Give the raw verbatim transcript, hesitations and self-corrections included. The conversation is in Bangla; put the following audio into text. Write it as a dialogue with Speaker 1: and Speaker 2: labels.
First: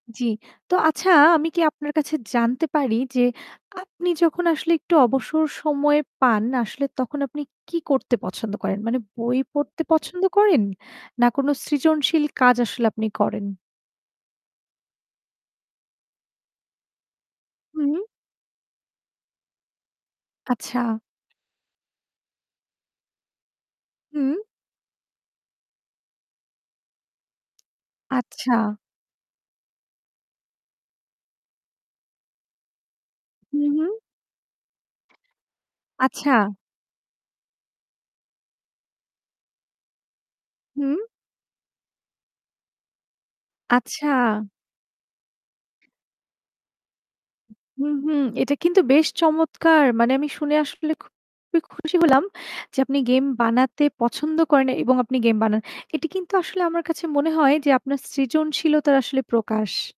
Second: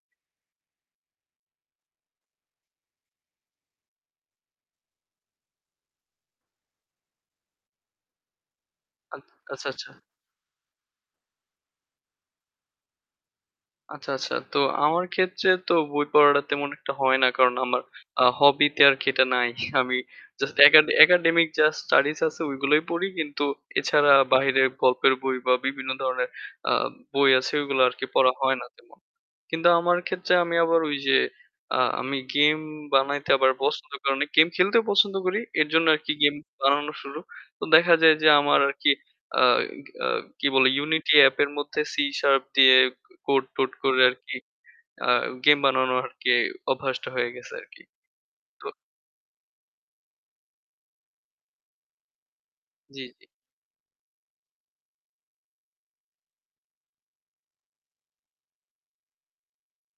Speaker 1: জি। তো আচ্ছা আমি কি আপনার কাছে জানতে পারি যে, আপনি যখন আসলে একটু অবসর সময়ে পান আসলে তখন আপনি কি করতে পছন্দ করেন? মানে
Speaker 2: আ
Speaker 1: বই
Speaker 2: আচ্ছা,
Speaker 1: পড়তে
Speaker 2: আচ্ছা।
Speaker 1: পছন্দ করেন না কোনো সৃজনশীল কাজ আসলে আপনি করেন?
Speaker 2: আচ্ছা, আচ্ছা। তো আমার ক্ষেত্রে তো বই পড়াডা তেমন একটা হয় না। কারণ আমার
Speaker 1: হুম।
Speaker 2: আ hobby তে আরকি এটা নাই। আমি just
Speaker 1: আচ্ছা।
Speaker 2: একাডে একাডেমিক যা studies আছে ওইগুলোই পড়ি। কিন্তু এছাড়া
Speaker 1: হুম।
Speaker 2: বাহিরে গল্পের বই বা বিভিন্ন ধরনের আ বই আছে ওইগুলা আরকি পড়া হয়
Speaker 1: আচ্ছা।
Speaker 2: না তেমন। কিন্তু আমার ক্ষেত্রে আমি আবার ওইযে, আ আমি game বানাইতে আবার
Speaker 1: হুম,
Speaker 2: পছন্দ
Speaker 1: হুম।
Speaker 2: [unintelligible] আমি game খেলতেও পছন্দ করি। এর জন্য আরকি
Speaker 1: আচ্ছা।
Speaker 2: game বানানো শুরু। তো দেখা যায় যে, আমার আরকি আ এ আ কি বলে
Speaker 1: হুম।
Speaker 2: Unity app এর মধ্যে C sharp দিয়ে code-টোড করে
Speaker 1: আচ্ছা।
Speaker 2: আরকি, আ game বানানো আরকি অভ্যাসটা হয়ে গেছে আরকি।
Speaker 1: উম হুম, হুম। এটা
Speaker 2: তো
Speaker 1: কিন্তু বেশ চমৎকার। মানে আমি শুনে আসলে খুবই খুশি হলাম যে আপনি
Speaker 2: জি,
Speaker 1: গেম
Speaker 2: জি।
Speaker 1: বানাতে পছন্দ করেন এবং আপনি গেম বানান। এটি কিন্তু আসলে আমার কাছে মনে হয় যে আপনার সৃজনশীলতার আসলে প্রকাশ।